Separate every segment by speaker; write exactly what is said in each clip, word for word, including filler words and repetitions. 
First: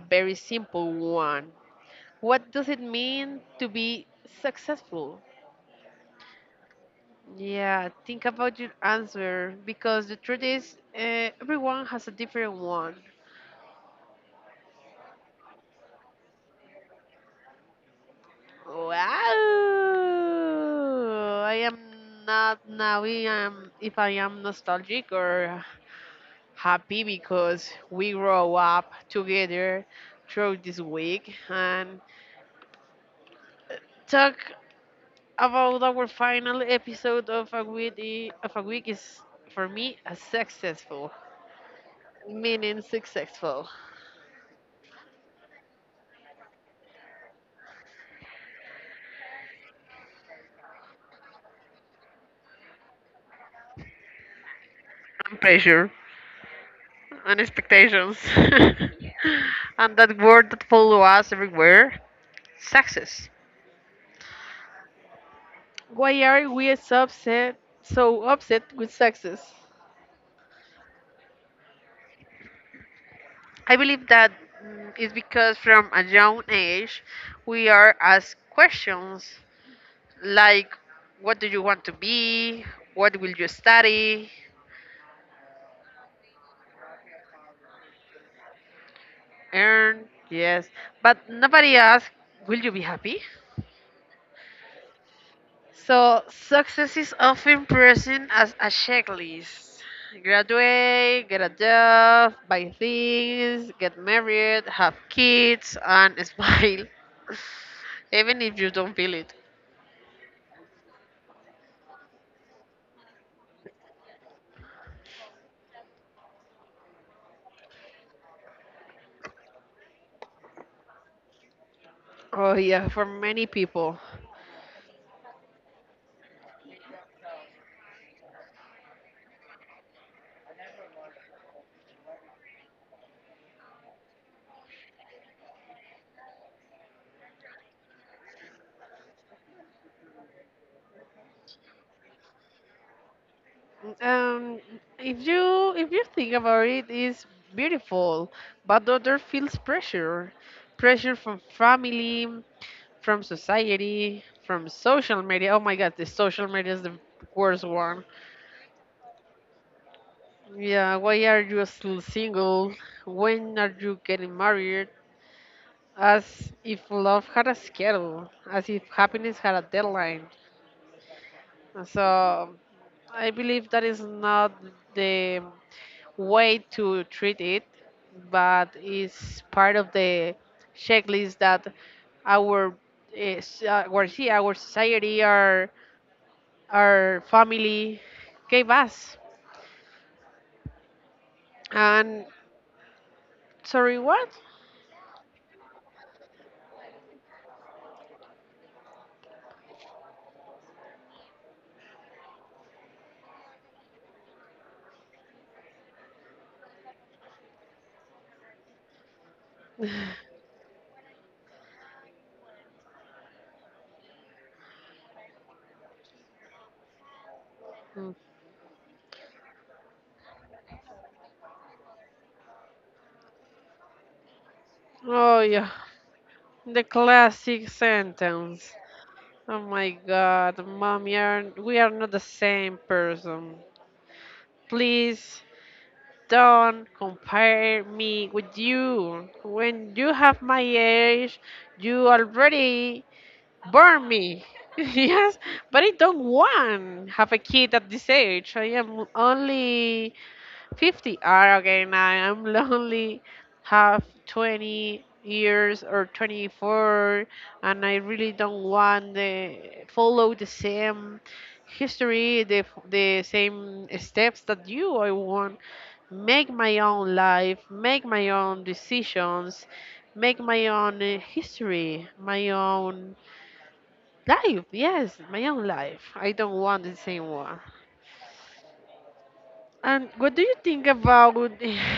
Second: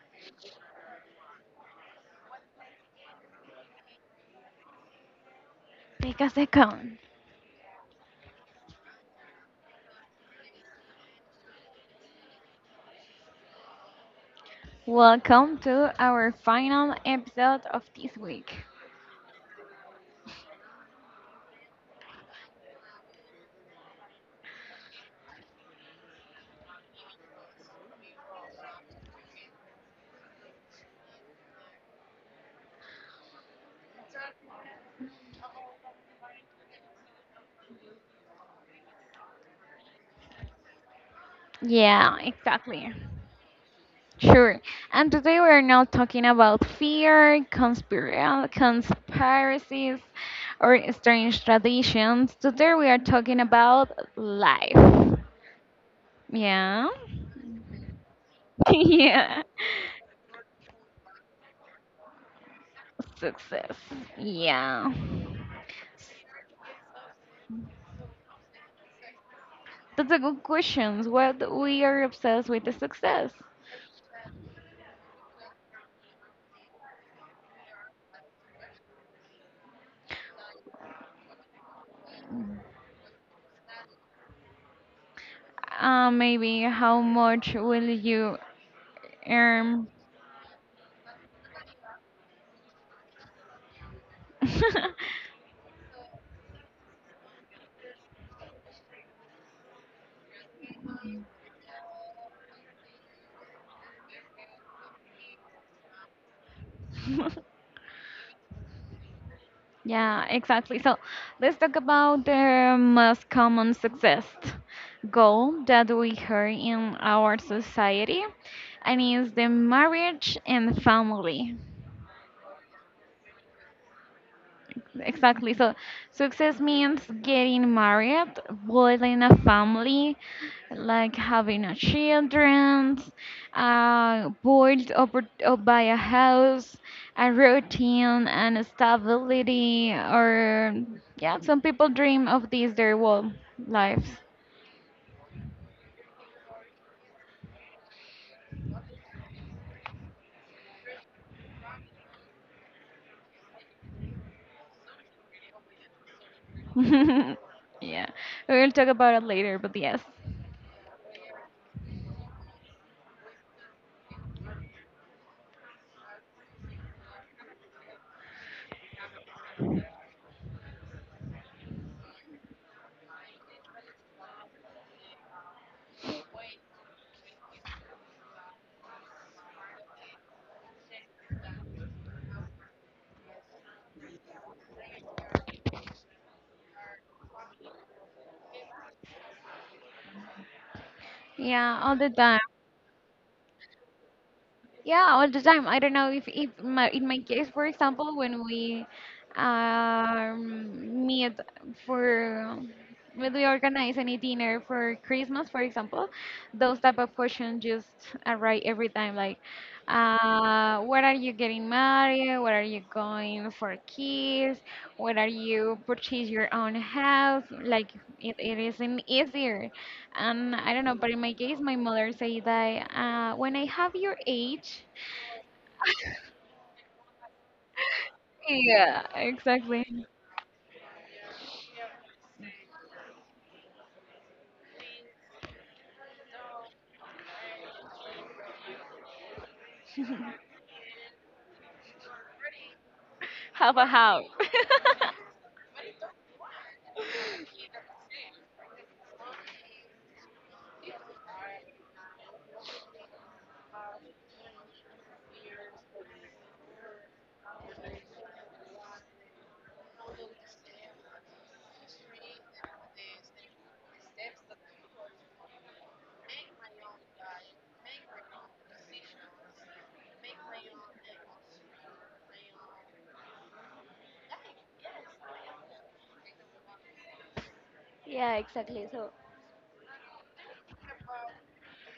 Speaker 1: very simple one. What does it mean to be successful?
Speaker 2: Take a second.
Speaker 1: Yeah, think about your answer because the truth is, uh, everyone has a different one.
Speaker 2: Welcome to our final episode of this week.
Speaker 1: Wow! I am not now. I am if I am nostalgic or happy because we grow up together through this week and talk about our final episode of a week i- of a week is for me a successful
Speaker 2: Yeah,
Speaker 1: meaning
Speaker 2: exactly.
Speaker 1: successful
Speaker 2: Sure. And today we're not talking about fear, conspira- conspiracies, or strange traditions. Today we are talking about life.
Speaker 1: and pressure
Speaker 2: Yeah.
Speaker 1: and expectations
Speaker 2: yeah.
Speaker 1: and that word that follow us everywhere success.
Speaker 2: Success. Yeah.
Speaker 1: Why are we so upset, so upset with success?
Speaker 2: That's a good question. What we are obsessed with is success.
Speaker 1: I believe that mm, is because from a young age we are asked questions like, what do you want to be? What will you study?
Speaker 2: Uh, maybe how much will you earn?
Speaker 1: Earn, yes. But nobody asks, will you be happy? So success is often present as a checklist. Graduate, get a job, buy things, get married, have kids, and smile. Even if you don't feel it.
Speaker 2: Yeah, exactly. So let's talk about the most common success goal that we hear in our society, and is the marriage and family.
Speaker 1: Oh yeah, for many people.
Speaker 2: Exactly. So success means getting married, building a family, like having a children, uh, boiled over, up by a house, a routine and stability, or yeah, some people dream of these their whole lives.
Speaker 1: Um, if you if you think about it, it's beautiful, but the other feels pressure, pressure from family, from society, from social media. Oh my God, the social media is the worst one.
Speaker 2: yeah, we'll talk about it later, but yes,
Speaker 1: Yeah, why are you still single? When are you getting married? As if love had a schedule, as if happiness had a deadline. So I believe that is not the way to treat it, but is part of the checklist that our uh, s- uh, our, see, our society are our family gave us.
Speaker 2: yeah, all the
Speaker 1: And
Speaker 2: time.
Speaker 1: sorry, what?
Speaker 2: Yeah, all the time. I don't know if, if my, in my case, for example, when we um, meet for when we organize any dinner for Christmas, for example, those type of questions just arrive every time. Like, uh, where are you getting married? Where are you going for kids? Where are you purchase your own house? Like, it, it isn't easier. And I don't know, but in my case, my mother said that uh, when I have your age,
Speaker 1: Oh, yeah, the classic sentence.
Speaker 2: yeah,
Speaker 1: Oh my
Speaker 2: exactly.
Speaker 1: God, mom, you are, we are not the same person. Please don't compare me with you. When you have my age, you already
Speaker 2: Half a
Speaker 1: burn
Speaker 2: half.
Speaker 1: me. Yes, but I don't want have a kid at this age. I am only fifty. Ah, okay, now I'm lonely, have twenty years or twenty four, and I really don't want to follow the same history, the, f- the same steps that you. I want make my own life, make my own decisions, make my own uh, history, my own life. Yes, my own life, I don't want the same one.
Speaker 2: Yeah, exactly. So,
Speaker 1: And what do you think about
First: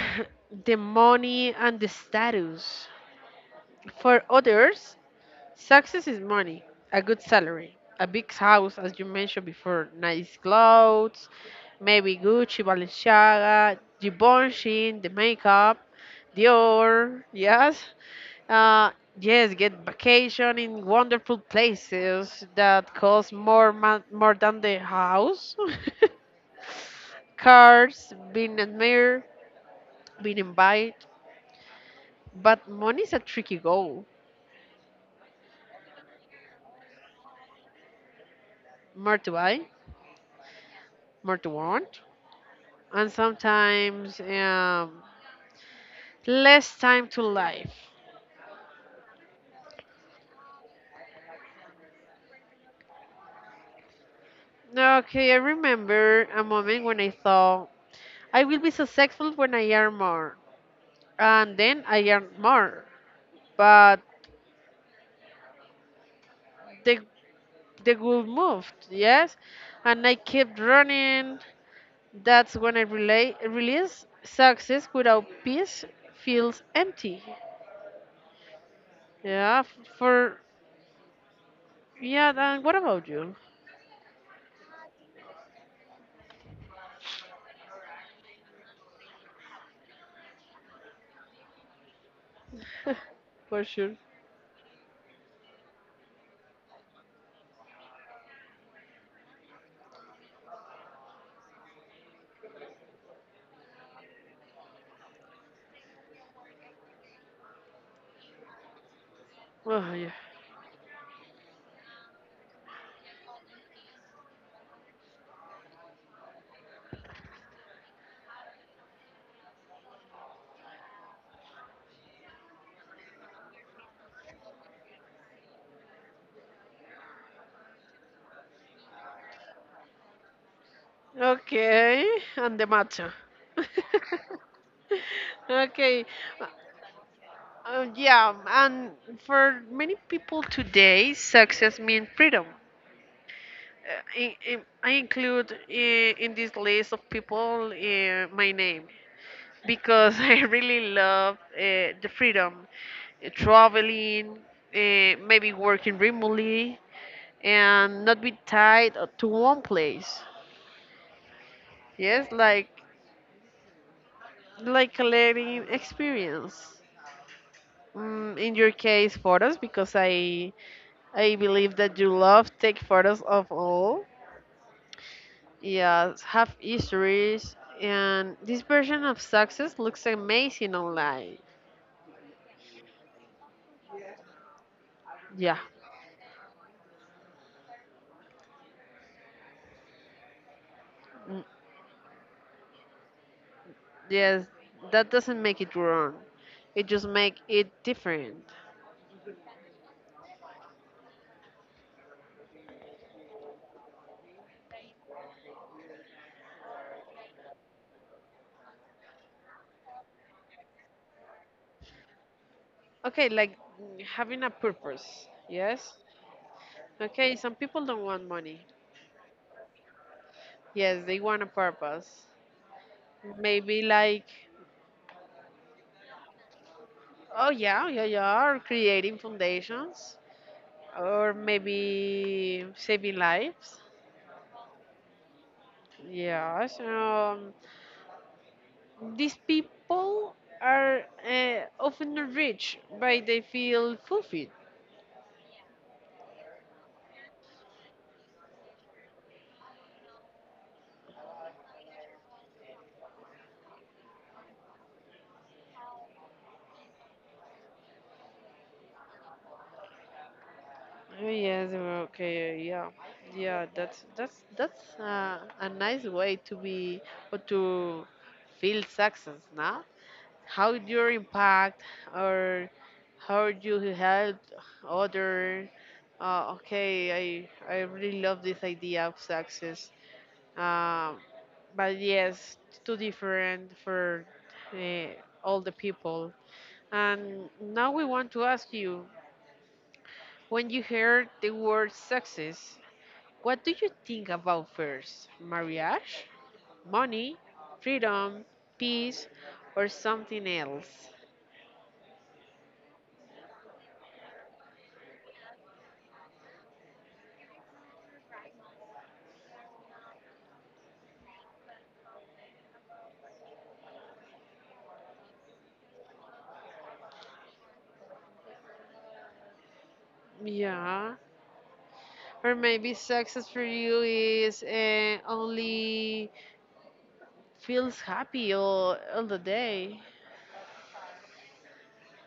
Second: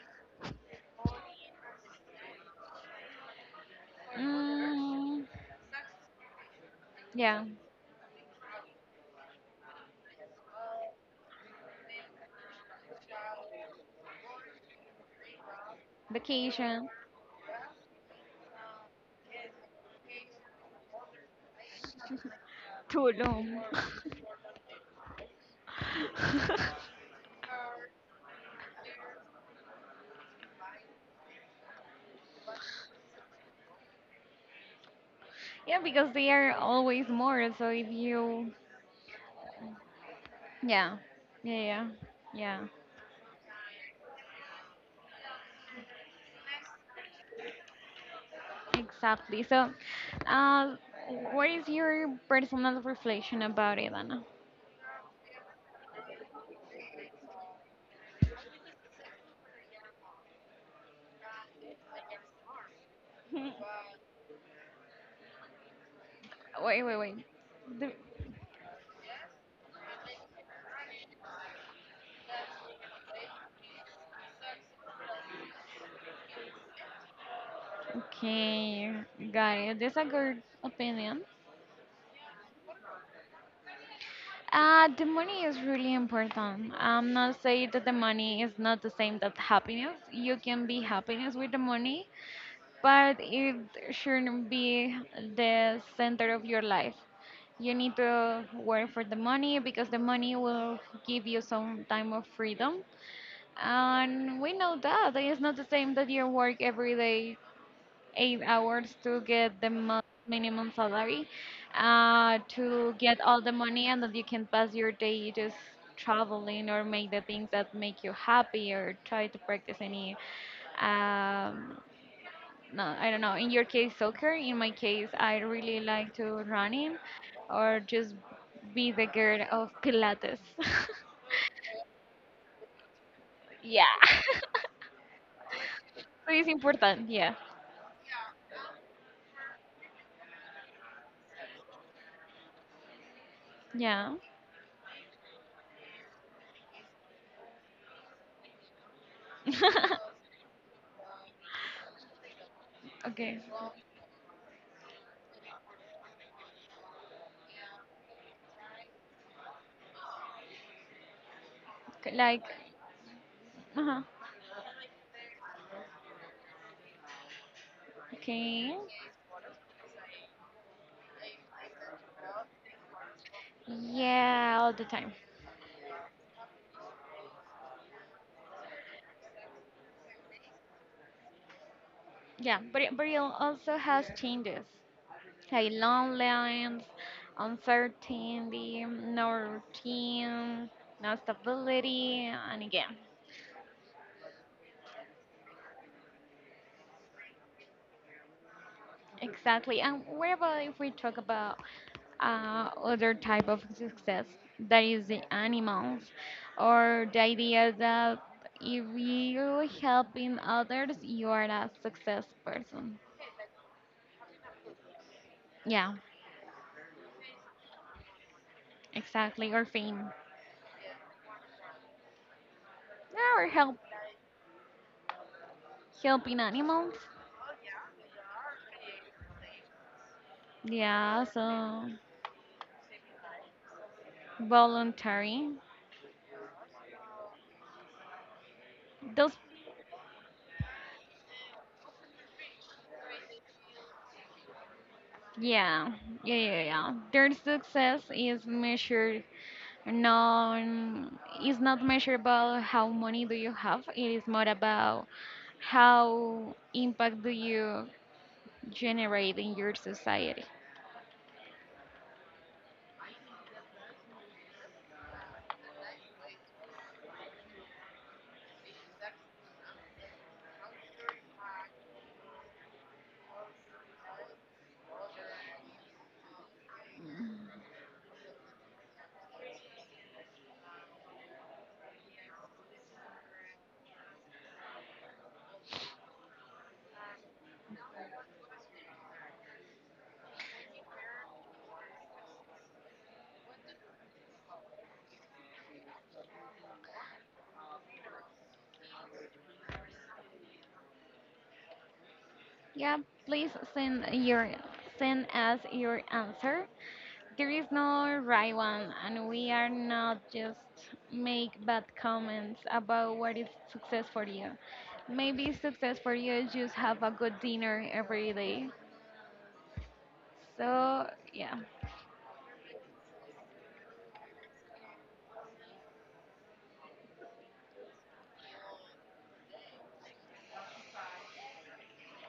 Speaker 1: the money and the status? For others,
Speaker 2: mm,
Speaker 1: success is money, a good
Speaker 2: yeah,
Speaker 1: salary, a big house, as you mentioned before, nice clothes, maybe Gucci, Balenciaga, Givenchy, the makeup,
Speaker 2: vacation,
Speaker 1: Dior, yes. Uh, yes, get vacation in wonderful places that cost
Speaker 2: Tulum.
Speaker 1: more, ma- more than the house. Cars, being admired, been invited, but money's a tricky goal.
Speaker 2: yeah, because they are always more. So if you,
Speaker 1: More to buy,
Speaker 2: yeah,
Speaker 1: more to
Speaker 2: yeah, yeah,
Speaker 1: want,
Speaker 2: yeah,
Speaker 1: and sometimes um, less time to life.
Speaker 2: exactly. So, uh, what is your personal reflection about it, Anna?
Speaker 1: Okay, I remember a moment when I thought I will be successful when I earn more, and then I earned more, but
Speaker 2: Wait, wait,
Speaker 1: the
Speaker 2: wait. The-
Speaker 1: the goal moved, yes, and I kept running. That's when I relay, release success without peace feels empty.
Speaker 2: okay, got
Speaker 1: Yeah, f-
Speaker 2: it. That's a
Speaker 1: for.
Speaker 2: good opinion.
Speaker 1: Yeah, then what about you?
Speaker 2: Uh, the money is really important. I'm not saying that the money is not the same that happiness. You can be happiness with the money, but it
Speaker 1: For sure.
Speaker 2: shouldn't be the center of your life. You need to work for the money because the money will give you some time of freedom. And we know that it's not the same that you work every day eight hours to get the
Speaker 1: Oh,
Speaker 2: mo-
Speaker 1: yeah.
Speaker 2: minimum salary, uh, to get all the money, and that you can pass your day just traveling or make the things that make you happy or try to practice any um, no, I don't know. In your case, soccer. In my case, I really like to running or just be the girl of Pilates.
Speaker 1: Okay, and the matcha.
Speaker 2: yeah. so
Speaker 1: Okay.
Speaker 2: it's important. Yeah.
Speaker 1: Uh, yeah, and for many people today, success means freedom.
Speaker 2: Yeah.
Speaker 1: Uh, I, I I include in, in this list of people uh, my name because I really love uh, the freedom, uh,
Speaker 2: okay.
Speaker 1: traveling, uh, maybe working remotely, and not be tied to one place.
Speaker 2: K-
Speaker 1: Yes,
Speaker 2: Like,
Speaker 1: like
Speaker 2: uh-huh.
Speaker 1: like collecting experience. Mm, in your
Speaker 2: Okay.
Speaker 1: case, photos because I I believe that you love take photos of all.
Speaker 2: Yeah, all the time.
Speaker 1: Yes, have histories, and this version of success looks amazing online.
Speaker 2: Yeah, but it, but it also has changes,
Speaker 1: Yeah,
Speaker 2: like long lines, uncertainty, no routine, no
Speaker 1: mm,
Speaker 2: stability, and again,
Speaker 1: yes, that doesn't make it wrong. It just make it different.
Speaker 2: exactly. And what about if we talk about uh, other type of success that is the animals or the idea that if you helping others you are a success person.
Speaker 1: Okay, like, mm, having a purpose.
Speaker 2: Yeah,
Speaker 1: Yes. Okay, some people don't want money.
Speaker 2: exactly, or fame.
Speaker 1: Yes, they want a purpose.
Speaker 2: Yeah, or help
Speaker 1: Maybe like,
Speaker 2: helping animals.
Speaker 1: oh yeah, yeah, yeah, or creating foundations,
Speaker 2: Yeah,
Speaker 1: or
Speaker 2: so
Speaker 1: maybe saving lives.
Speaker 2: voluntary.
Speaker 1: Yes, um,
Speaker 2: Those
Speaker 1: these people are uh, often rich, but they feel fulfilled.
Speaker 2: yeah, yeah, yeah, yeah. Their success is measured non is not measured about how money do you have. It is more about how impact do you generate in your society.
Speaker 1: Oh, yes, okay, yeah, yeah. That's that's that's uh, a nice way to be or to feel success, now. How you impact or how you help other. uh, okay, I, I really love this idea of success, um, but yes, too different for uh, all the people. And now we want to ask you, when you heard the word success, what do you think about first? Marriage, money, freedom, peace, or something else?
Speaker 2: Yeah, please send your send us your answer. There is no right one, and we are not just make bad comments about what is success for you. Maybe success for you is just have a good dinner every day. So
Speaker 1: Yeah.
Speaker 2: yeah,
Speaker 1: Or maybe success for you is uh, only feels happy all, all the day.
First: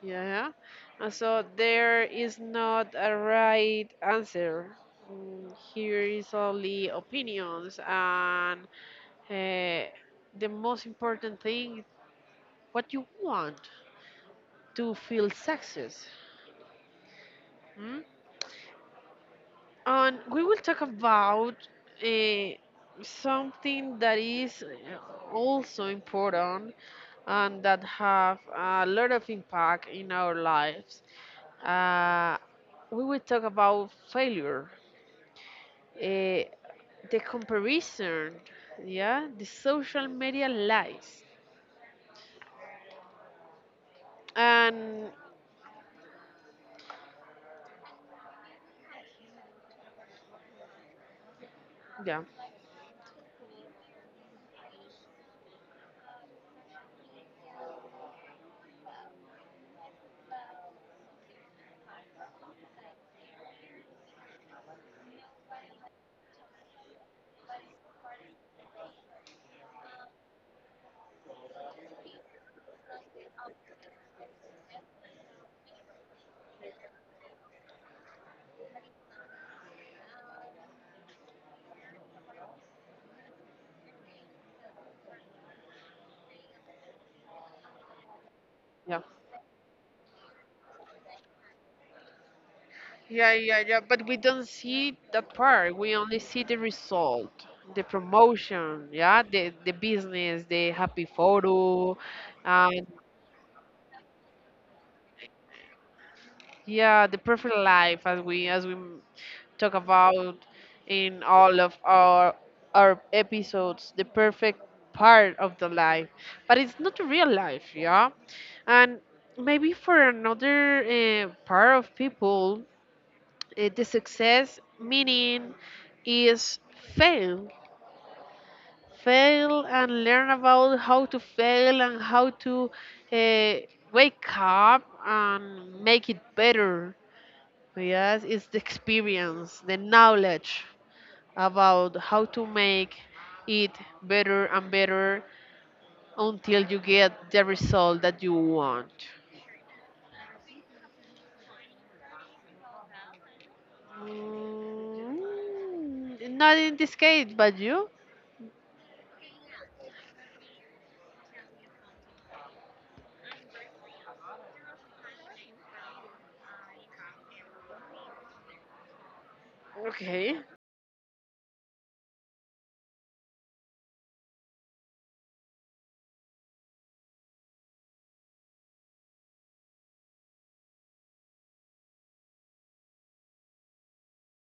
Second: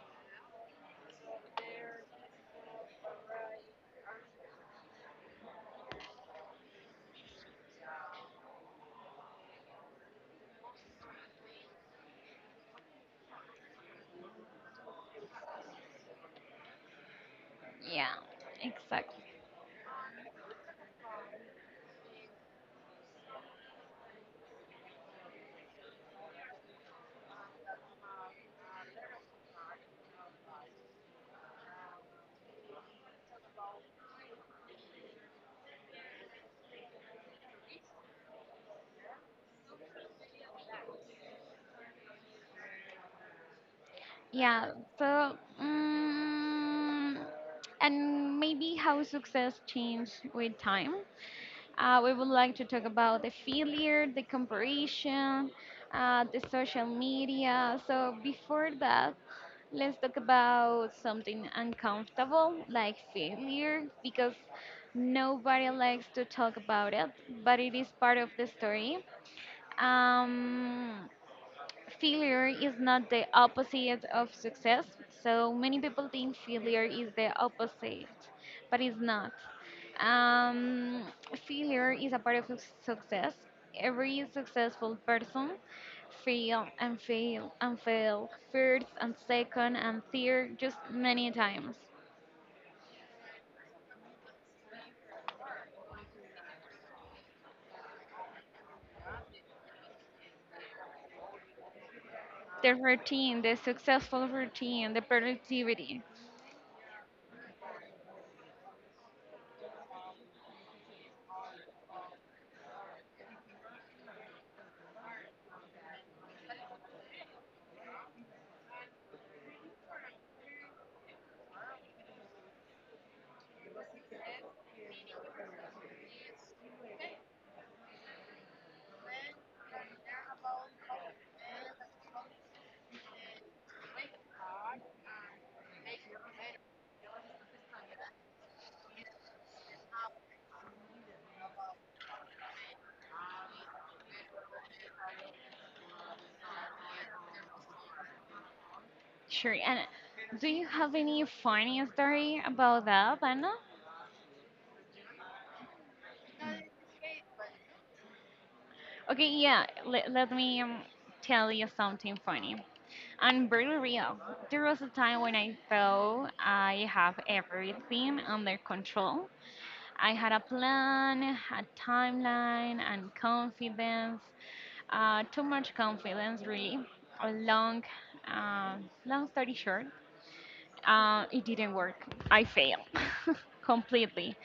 Speaker 1: Yeah. And so there is not a right answer. Mm, here is only opinions and uh, the most important thing is what you want to feel success. Mm?
Speaker 2: yeah, exactly.
Speaker 1: And we will talk about uh, something that is uh, also important and that have a lot of impact in our lives. Uh, we will talk about failure, eh, the comparison, yeah, the social media lies,
Speaker 2: Yeah.
Speaker 1: and
Speaker 2: So mm and maybe how success change with time. Uh, we
Speaker 1: yeah,
Speaker 2: would like to talk about the failure, the comparison, uh, the social media. So before that, let's talk about something uncomfortable like failure because nobody likes to talk about it, but it is part of the story. Um, failure is not the opposite of success. So many people think failure is the opposite, but it's not. Um, failure is a part of suc- success. Every successful person fail and fail and fail first
Speaker 1: yeah,
Speaker 2: and second and third just many times.
Speaker 1: yeah, yeah, yeah. But we don't see that part. We only see the result, the promotion, yeah, the the business, the happy photo,
Speaker 2: The
Speaker 1: and
Speaker 2: routine, the successful routine, the productivity.
Speaker 1: yeah, the perfect life, as we as we talk about in all of our our episodes, the perfect part of the life, but it's not the real life. Yeah. And maybe for another uh, part of people, uh, the success meaning is fail, fail and learn about how to fail and how to uh, wake up and make it better. Yes, it's the experience, the knowledge about how to make it better and better until you get the result that you want.
Speaker 2: Sure. And do you have any funny story about that, Anna?
Speaker 1: Mm, not in this case, but you?
Speaker 2: Okay, yeah, let, let me um, tell you something funny. I'm very real. There was a time when I thought I have everything under control. I had
Speaker 1: Okay.
Speaker 2: a plan, a timeline, and confidence. Uh, too much confidence, really. A long, uh, long story short, uh, it didn't work. I failed completely.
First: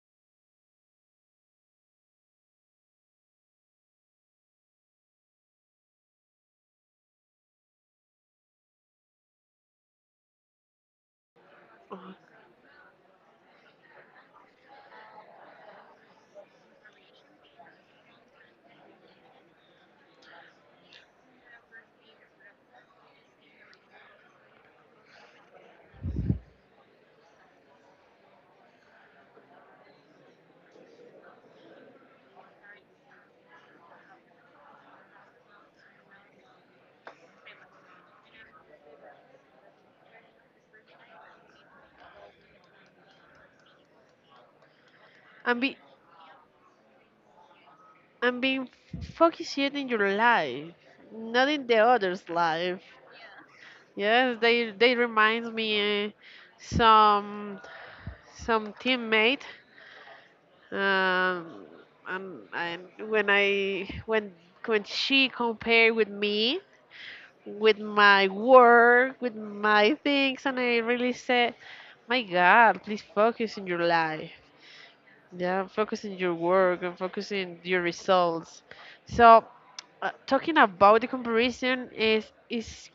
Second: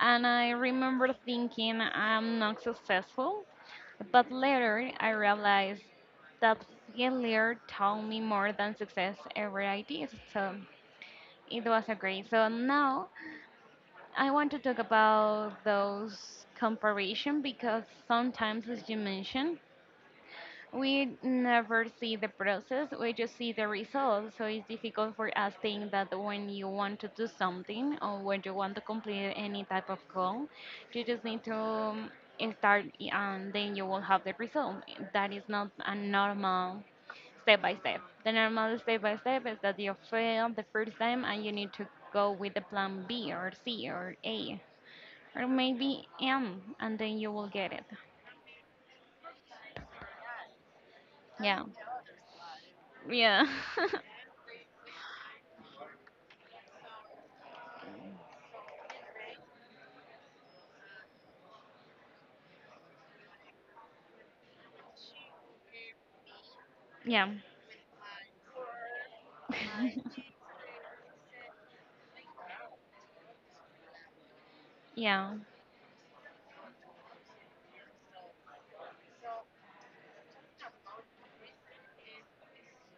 Speaker 2: And I remember thinking I'm not successful. But later I realized that failure taught me more than success ever I did. So it was a great. So now I want to talk about those comparison because sometimes, as you mentioned, we never see the process, we just see the result, so it's difficult for us think that when you want to do something or when you want to complete any type of goal you just need to um, start, and then you will have the result that is not a normal step by step. The normal step by step is that you fail the first time and you need to go with the plan b or c or a or
Speaker 1: And be
Speaker 2: maybe m, and then you will get it.
Speaker 1: and being focused in your life, not
Speaker 2: Yeah,
Speaker 1: in the others' life.
Speaker 2: yeah.
Speaker 1: Yes, they they remind me uh, some some teammate. Um, and, and when I when when she compared with me,
Speaker 2: yeah.
Speaker 1: with my work, with my things, and I really said, my God, please focus in your life.
Speaker 2: yeah,
Speaker 1: Yeah, focus in your work and focus in your results. So, uh, talking about the comparison is is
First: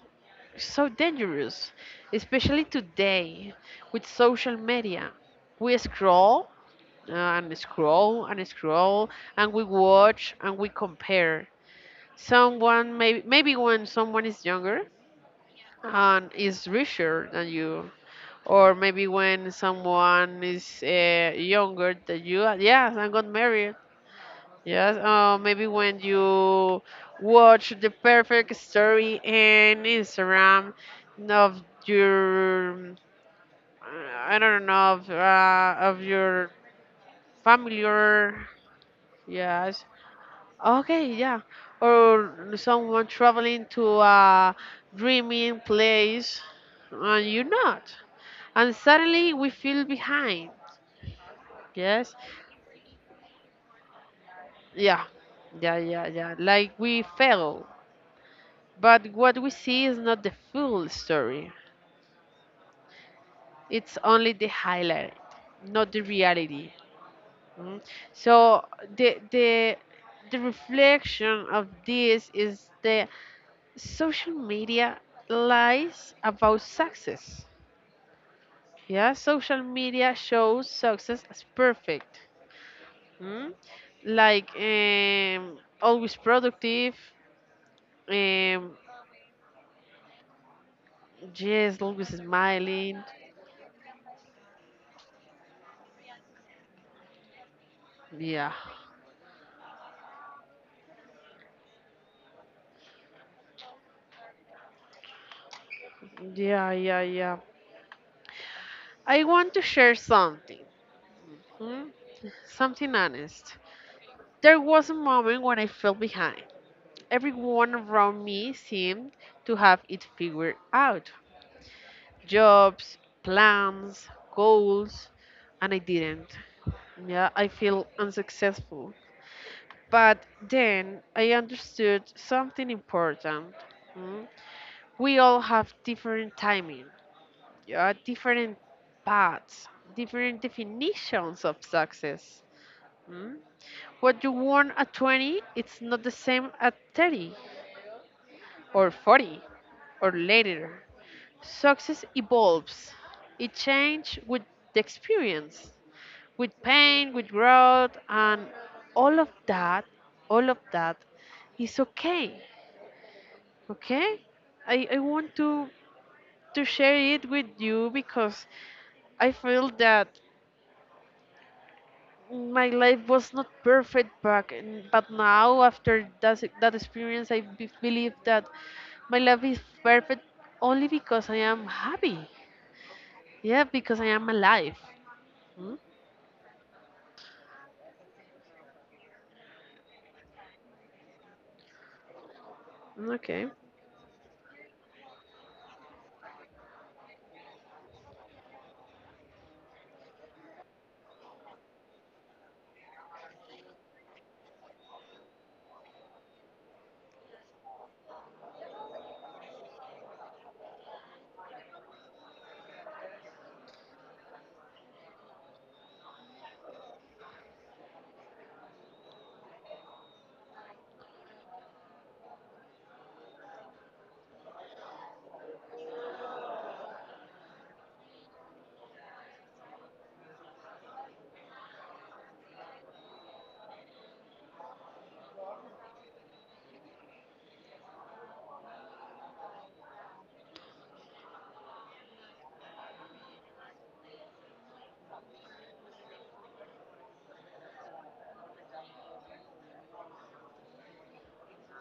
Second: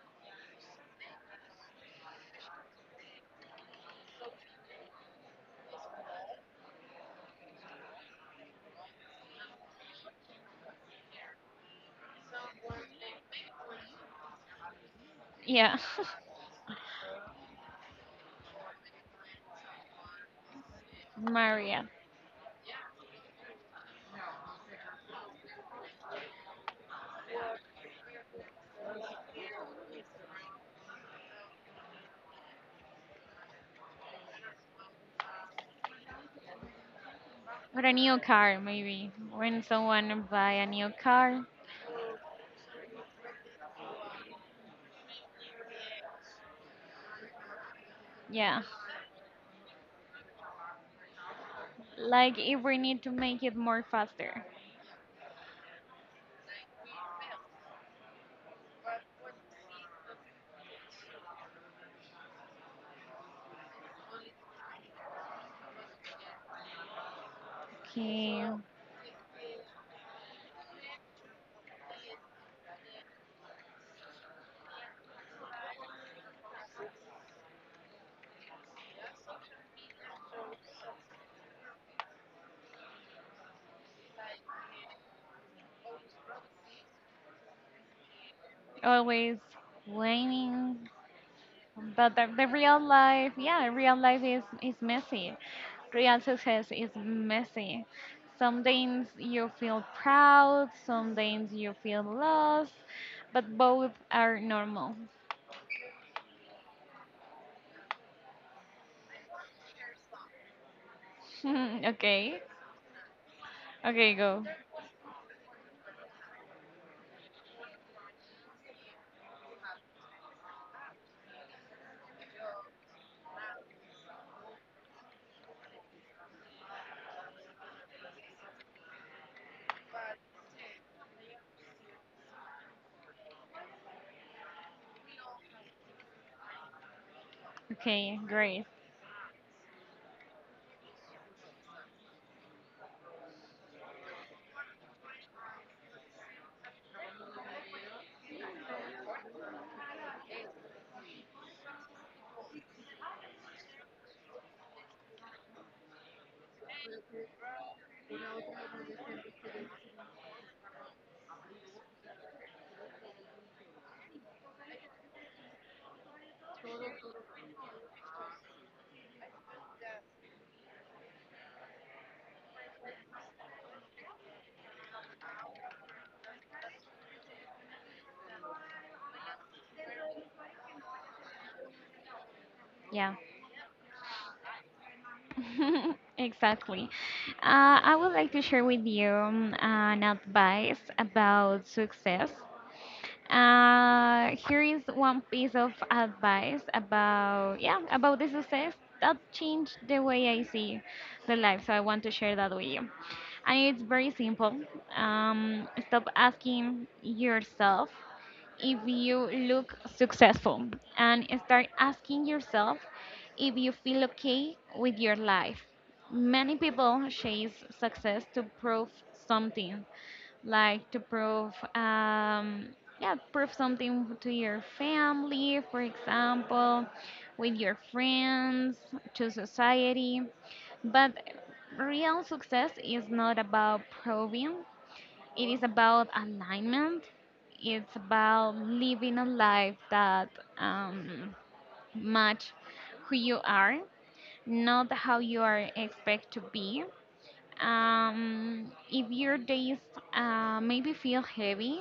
Speaker 1: so dangerous, especially today with social media. We scroll uh, and scroll and scroll, and we watch and we compare. Someone maybe maybe when someone is younger
Speaker 2: yeah,
Speaker 1: and is richer than you, or maybe when someone is uh,
Speaker 2: Maria.
Speaker 1: younger than you. uh, yes, I got married. Yes, uh, maybe when you watch the perfect story in Instagram of your mm, I don't know, of, uh, of your
Speaker 2: Or
Speaker 1: family,
Speaker 2: a new
Speaker 1: or
Speaker 2: car, maybe. When
Speaker 1: yes,
Speaker 2: someone buy a new
Speaker 1: okay, yeah,
Speaker 2: car,
Speaker 1: or someone traveling to a dreaming place and you not,
Speaker 2: yeah.
Speaker 1: and suddenly we feel behind. Yes,
Speaker 2: Like if we need to make it more faster.
Speaker 1: yeah, yeah, yeah, yeah. Like we fail, but what we see is not the full story. It's only the highlight, not the reality. Mm.
Speaker 2: Okay,
Speaker 1: So the the the reflection of this is the social media lies about success. Yeah, social media shows success as perfect. Mm? Like, um, always productive, Um,
Speaker 2: always whining.
Speaker 1: yes, always
Speaker 2: But the, the real
Speaker 1: smiling.
Speaker 2: life, yeah, real life is, is messy. Real success is messy.
Speaker 1: Yeah,
Speaker 2: Some days you feel proud, some days you feel lost, but both are normal.
Speaker 1: yeah, yeah, yeah. I want to share something. Hmm?
Speaker 2: okay,
Speaker 1: Something honest.
Speaker 2: okay, go.
Speaker 1: There was a moment when I felt behind. Everyone around me seemed to have it figured out: jobs, plans, goals, and I didn't. Yeah, I feel unsuccessful. But then I understood something important. Hmm? We all have different timing, uh,
Speaker 2: Okay,
Speaker 1: different
Speaker 2: great.
Speaker 1: paths, different definitions of success. Mm? What you want at twenty, it's not the same at thirty or forty or later. Success evolves. It changes with the experience, with pain, with growth, and all of that, all of that is okay. Okay? I, I want to to share it with you because I feel that my life was not perfect back and but now after that that experience i be- believe that my life is perfect only because I am happy.
Speaker 2: Yeah,
Speaker 1: Yeah, because I am alive. Mm,
Speaker 2: exactly. Uh, I would like to share with you um, an advice about success.
Speaker 1: okay.
Speaker 2: Uh, here is one piece of advice about yeah about the success that changed the way I see the life. So I want to share that with you, and it's very simple. Um, stop asking yourself if you look successful and start asking yourself if you feel okay with your life. Many people chase success to prove something, like to prove, um, yeah, prove something to your family, for example, with your friends, to society. But real success is not about proving, it is about alignment. It's about living a life that um, match who you are, not how you are expect to be. Um, if your days uh, maybe feel heavy,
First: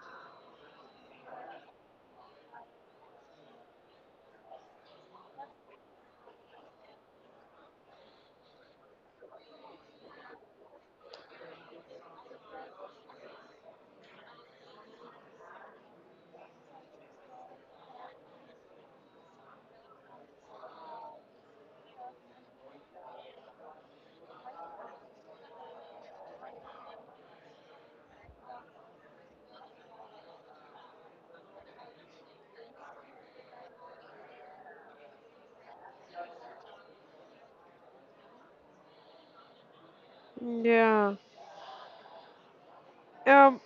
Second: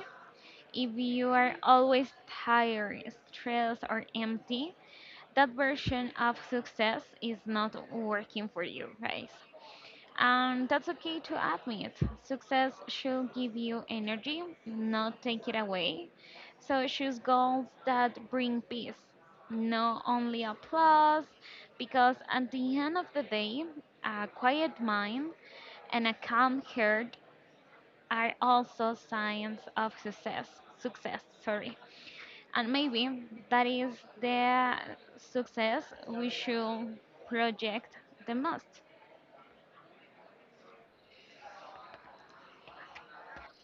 Speaker 2: if you are always tired, stressed, or empty, that version of success is not working for you, guys. And that's okay to admit. Success should give you energy, not take it away. So choose goals that bring peace, not only applause, because at the end of the day, a quiet mind and a calm heart are also signs of success. Success, sorry. And maybe that is the success we should project the most.
Speaker 1: Yeah. Um,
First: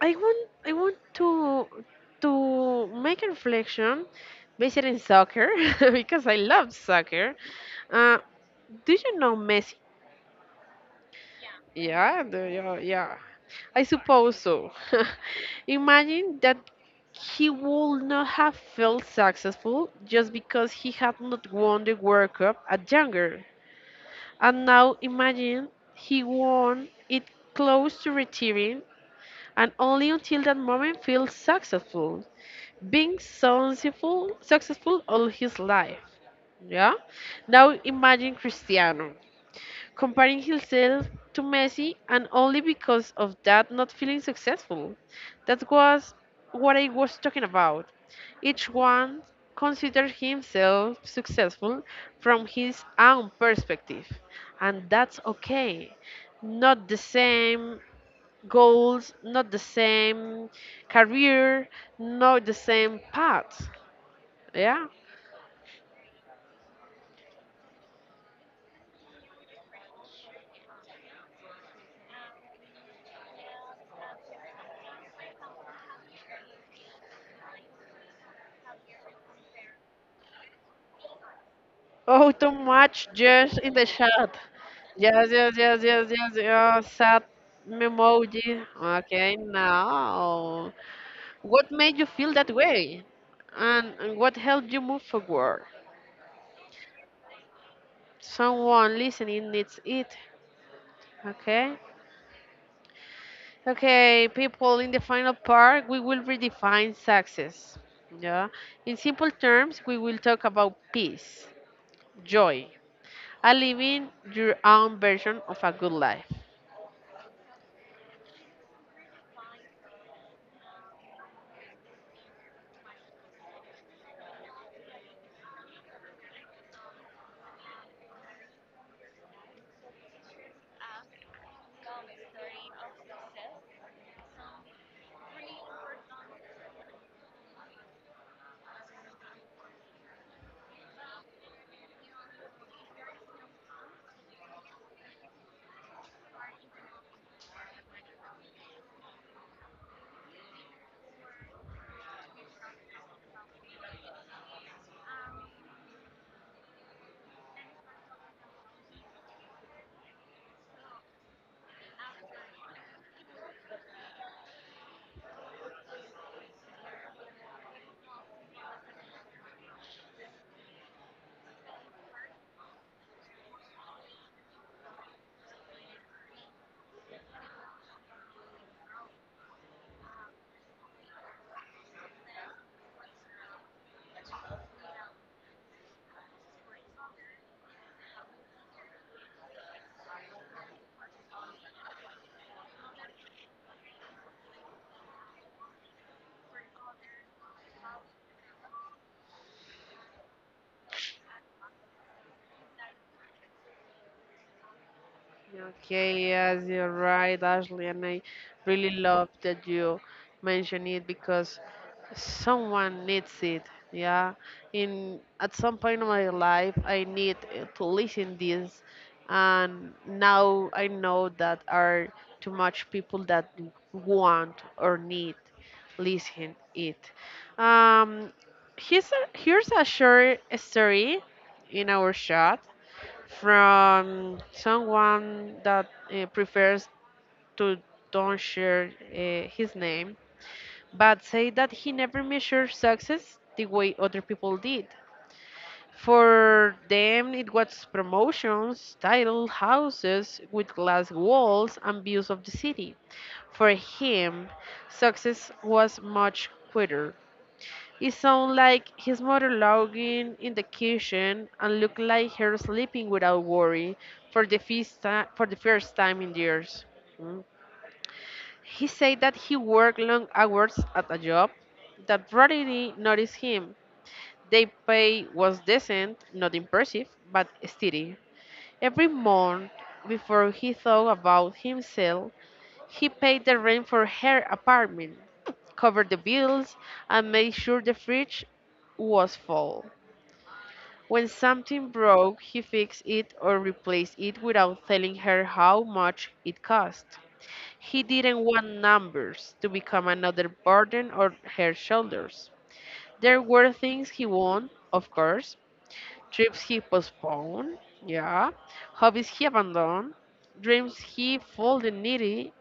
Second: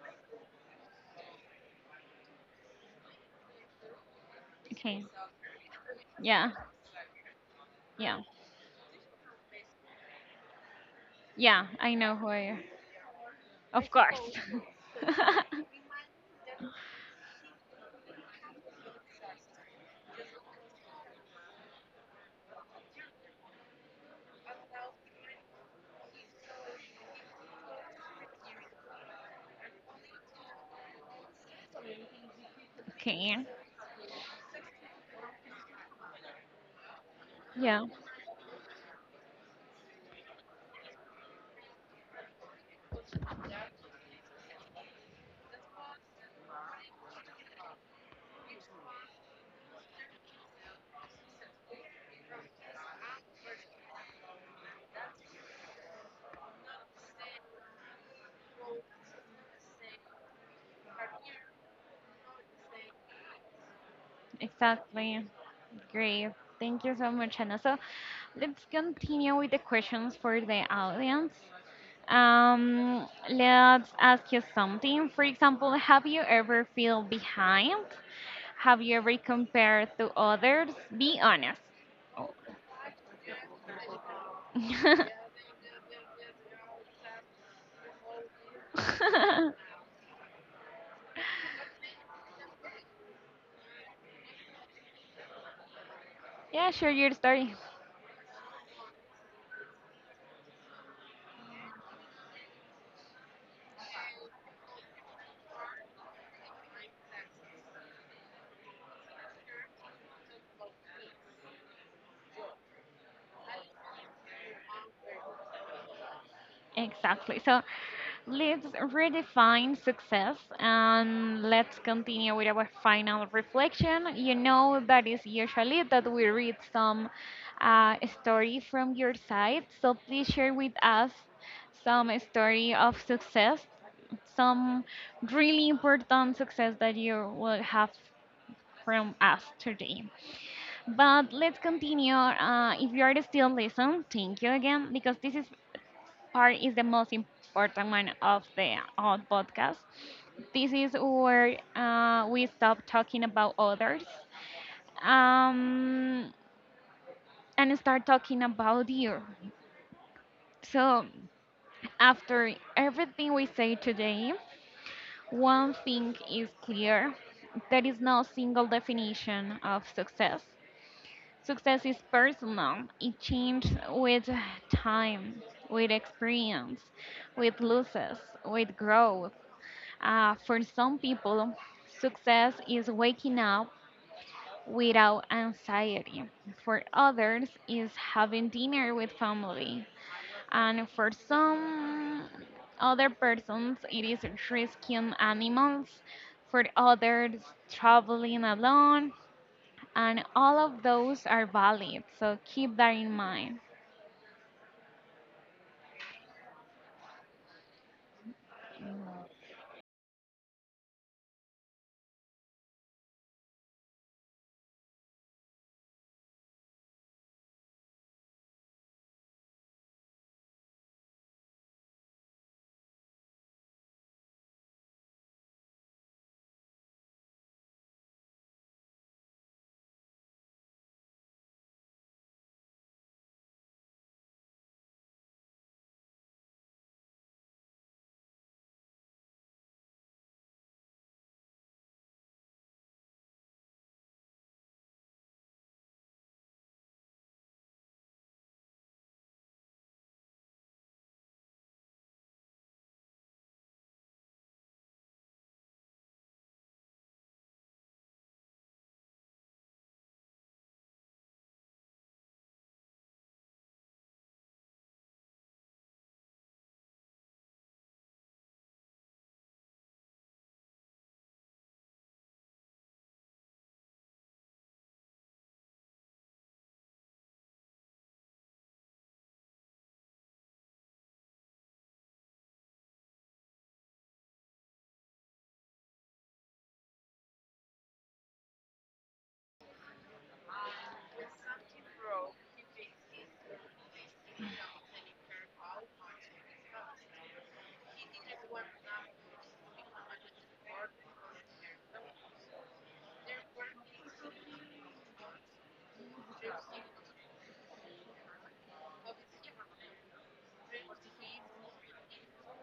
Speaker 1: i want I want to to make a reflection based in
Speaker 2: Okay.
Speaker 1: soccer because I
Speaker 2: Yeah,
Speaker 1: love soccer. uh,
Speaker 2: yeah.
Speaker 1: do you know Messi?
Speaker 2: Yeah, I know
Speaker 1: Yeah,
Speaker 2: who I
Speaker 1: the,
Speaker 2: are.
Speaker 1: yeah, yeah. I
Speaker 2: Of course.
Speaker 1: suppose so. Imagine that he would not have felt successful just because he had not won the World Cup at younger. And now imagine he won it close to retiring, and only until that moment feels successful. Being
Speaker 2: okay.
Speaker 1: successful, successful all his life. Yeah. Now
Speaker 2: Yeah,
Speaker 1: imagine Cristiano comparing himself to Messi, and only because of that not feeling successful. That was what I was talking about. Each one considered himself successful from his own perspective, and that's okay. Not the same goals, not the same career, not the same path. Yeah.
Speaker 2: exactly. Great. Thank you so much, Anna. So let's continue with the questions for the audience. Um, let's ask you something. For example, have you ever feel behind? Have you ever compared to others? Be honest.
Speaker 1: Oh, too much just in the chat. Yes, yes, yes, yes, yes, yes. Sad emoji. Okay, now. What made you feel that way? And, and what helped you move forward?
Speaker 2: yeah, share your story.
Speaker 1: Someone listening needs it. Okay? Okay, people, in the final part, we will redefine success. Yeah? In simple terms, we will talk about peace, joy, and living your own version of a good life.
Speaker 2: Exactly. So let's redefine success and let's continue with our final reflection. You know that is usually that we read some uh, story from your side. So please share with us some story of success, some really important success that you will have from us today. But let's continue. Uh, if you are still listening, thank you again because this is part is the most important one of the whole podcast. This is where uh, we stop talking about others um, and start talking about you. So, after everything we say today, one thing is clear: there is no single definition of success. Success is personal, it changes with time, with experience, with losses, with growth. Uh, for some people, success is waking up without anxiety. For others, is having dinner with family. And for some other persons, it is rescuing animals. For others, traveling alone. And all of those are valid. So keep that in mind.
Speaker 1: Okay, yes, you're right, Ashley, and I really love that you mention it because someone needs it. Yeah, in at some point of my life, I need uh, to listen this, and now I know that are too much people that want or need listen it. Um, here's a, here's a short story in our show from someone that uh, prefers to don't share uh, his name, but say that he never measured success the way other people did. For them, it was promotions, title, houses with glass walls, and views of the city. For him, success was much quieter. It sounded like his mother lounging in the kitchen and looked like her sleeping without worry for the first time, for the first time in years. Mm. He said that he worked long hours at a job that rarely noticed him. The pay was decent, not impressive, but steady. Every month, before he thought about himself, he paid the rent for her apartment, covered the bills, and made sure the fridge was full. When something broke, he fixed it or replaced it without telling her how much it cost. He didn't want numbers to become another burden on her shoulders. There were things he won, of course, trips he postponed, yeah, hobbies he abandoned, dreams he folded neatly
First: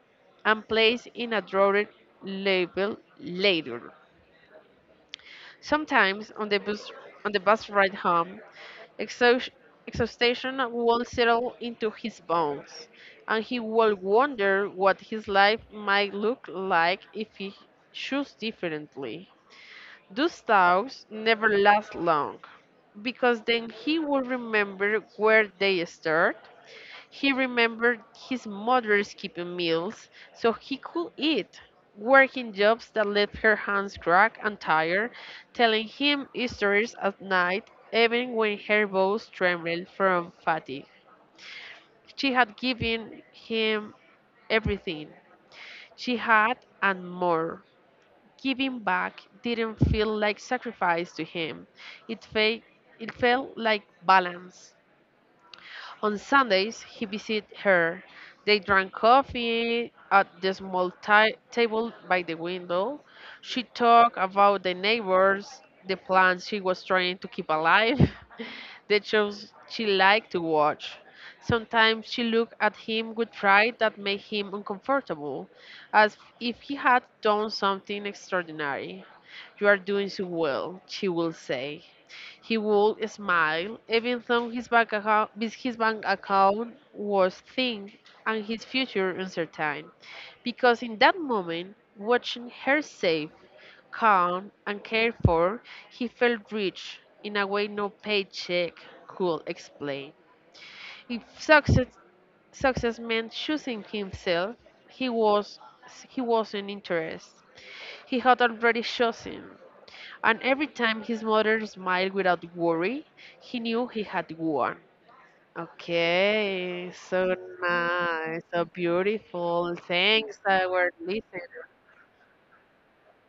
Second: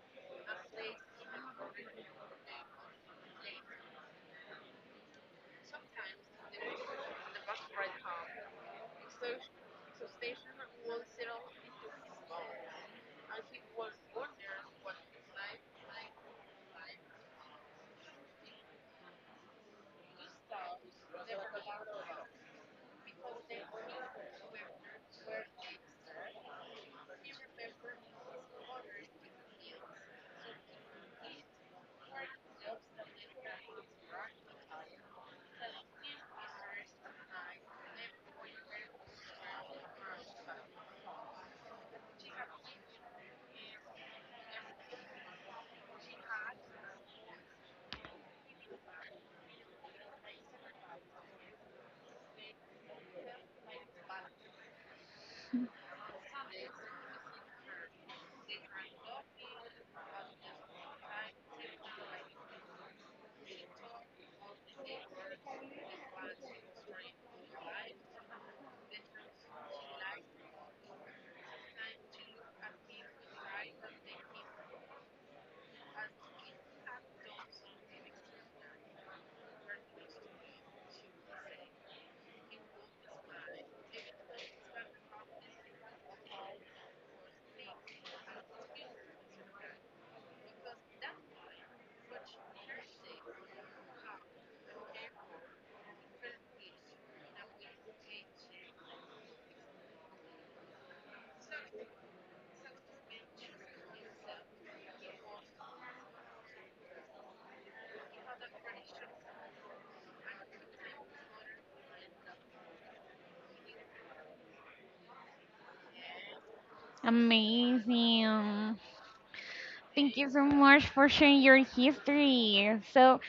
Speaker 1: and placed in a drawer labeled later. Sometimes on the bus on the bus ride home, Exhaust- exhaustion will settle into his bones, and he will wonder what his life might look like if he chose differently. Those talks never last long, because then he will remember where they start. He remembered his mother skipping meals so he could eat, working jobs that left her hands cracked and tired, telling him stories at night, even when her bones trembled from fatigue. She had given him everything. She had and more. Giving back didn't feel like sacrifice to him. It, fe- it felt like balance. On Sundays, he visited her. They drank coffee at the small ti- table by the window. She talked about the neighbors, the plants she was trying to keep alive, the shows she liked to watch. Sometimes she looked at him with pride that made him uncomfortable, as if he had done something extraordinary. You are doing so well, she will say. He would smile, even though his bank account, his bank account was thin and his future uncertain, because in that moment, watching her safe, calm, and cared for, he felt rich in a way no paycheck could explain. If success, success meant choosing himself, he was he wasn't interested. He had already chosen. And every time his mother smiled without worry, he knew he had won. Okay, so nice, so
Speaker 2: Amazing.
Speaker 1: beautiful.
Speaker 2: Thank you
Speaker 1: Thanks,
Speaker 2: so much
Speaker 1: our
Speaker 2: for sharing your
Speaker 1: listener.
Speaker 2: history. So,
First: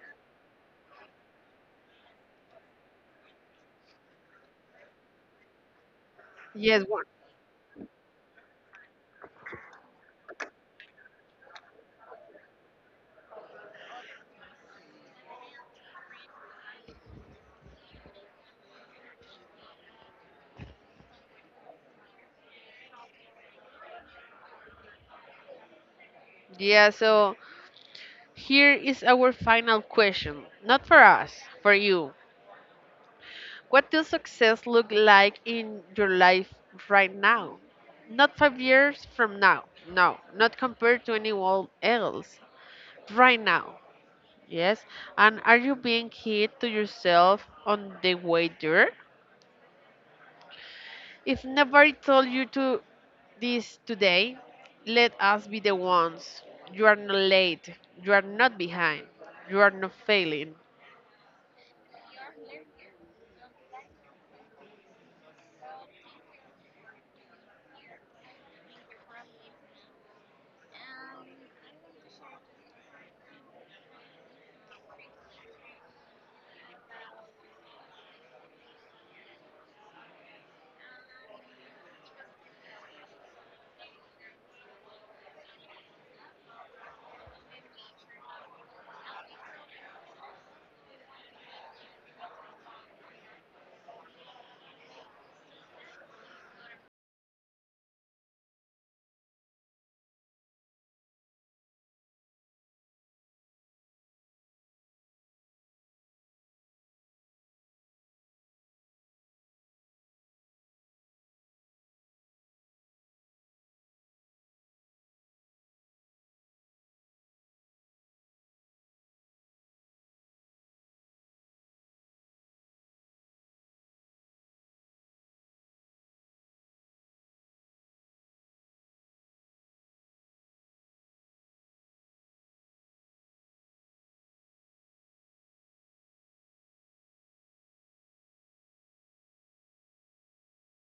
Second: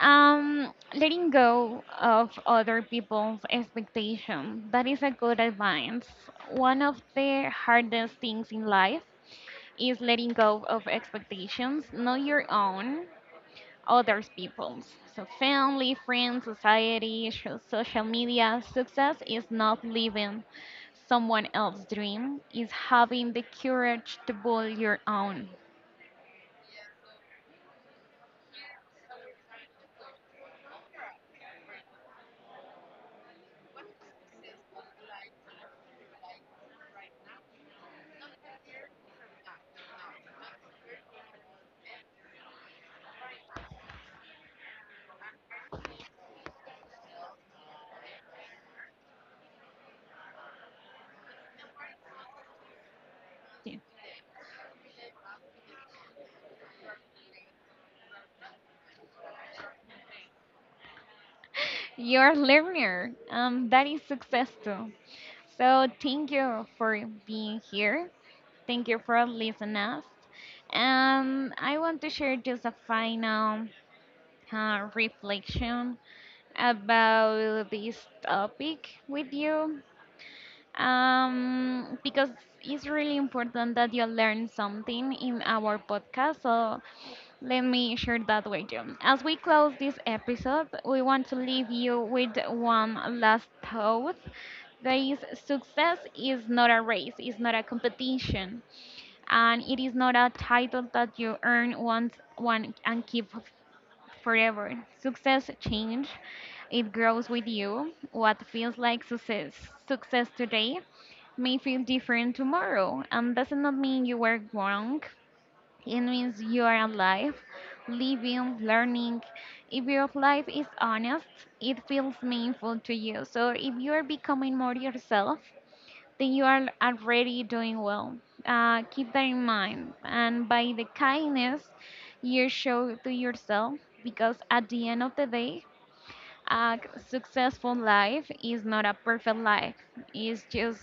Speaker 2: um, letting go of other people's expectation, that is a good advice. One
Speaker 1: Yes,
Speaker 2: of
Speaker 1: one.
Speaker 2: the hardest things in life is letting go of expectations, not your own, others people's. So family, friends, society, sho- social media, success is not living someone else's dream, is having the courage to build your own.
Speaker 1: Yeah, so here is our final question. Not for us, for you. What does success look like in your life right now? Not five years from now. No, not compared to anyone else. Right now. Yes. And are you being kind to yourself on the way there? If nobody told you to this today, let us be the ones. You are not late. You are not behind. You are not failing.
Speaker 2: You're a learner. Um, that is success too. So thank you for being here. Thank you for listening us. Um, I want to share just a final uh, reflection about this topic with you. Um, because it's really important that you learn something in our podcast. So let me share that with you. As we close this episode, we want to leave you with one last thought. That is, success is not a race, it's not a competition, and it is not a title that you earn once one and keep f- forever. Success change, it grows with you. What feels like success, success today may feel different tomorrow, and does not mean you were wrong. It means you are alive, living, learning. If your life is honest, it feels meaningful to you. So if you are becoming more yourself, then you are already doing well. Uh, keep that in mind. And by the kindness you show to yourself, because at the end of the day, a successful life is not a perfect life. It's just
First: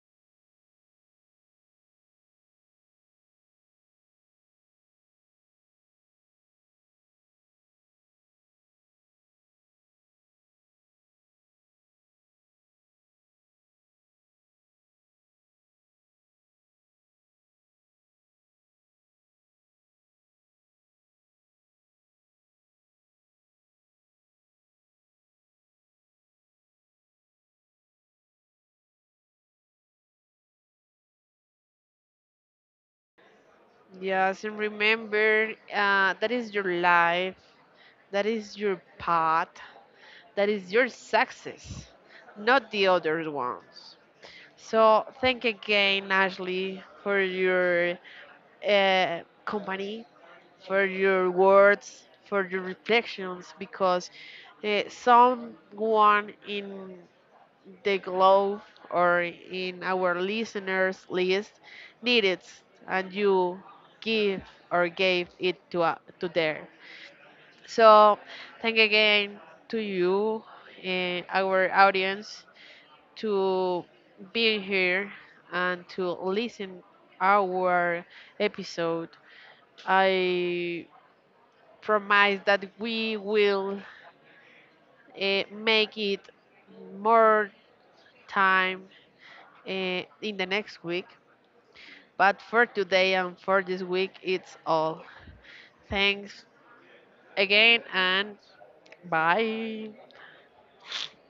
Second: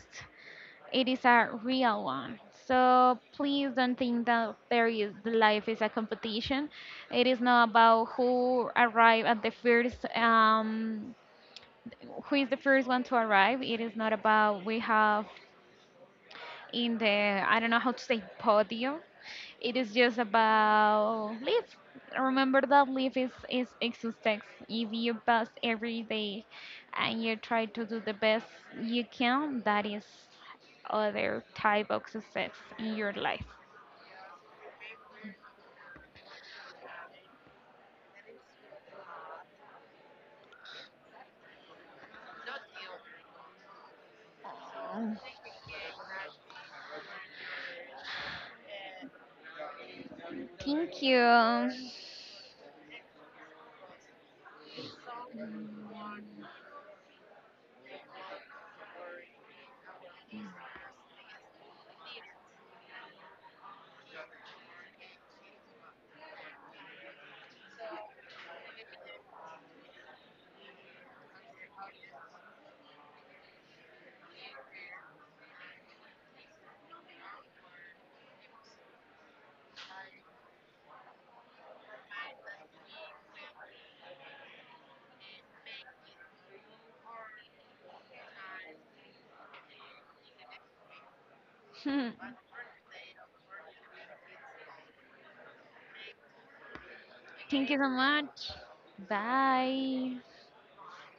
Speaker 2: it is a real one. So please don't think that there is the life is a competition. It is not about who arrive at the first um who is the first one to arrive. It is not about we have in the I don't know how to say podium. It is just about live. Remember that live is is existence. If you pass every day and you try to do the best you can, that is other type of success in your life.
Speaker 1: Yes, and remember uh, that is your life. That is your path. That is your success, not the other ones. So thank again, Ashley, for your uh, company for
Speaker 2: Thank you.
Speaker 1: your words, for your reflections, because uh, someone in the globe or in our listeners list needed and you give or gave it to, uh, to there. So thank again to you and our audience to being here and to listen our episode. I promise that we will uh, make it more time uh, in the next week. But for today and for this week, it's all. Thanks
Speaker 2: Thank you
Speaker 1: again
Speaker 2: so
Speaker 1: and
Speaker 2: much.
Speaker 1: bye.
Speaker 2: Bye.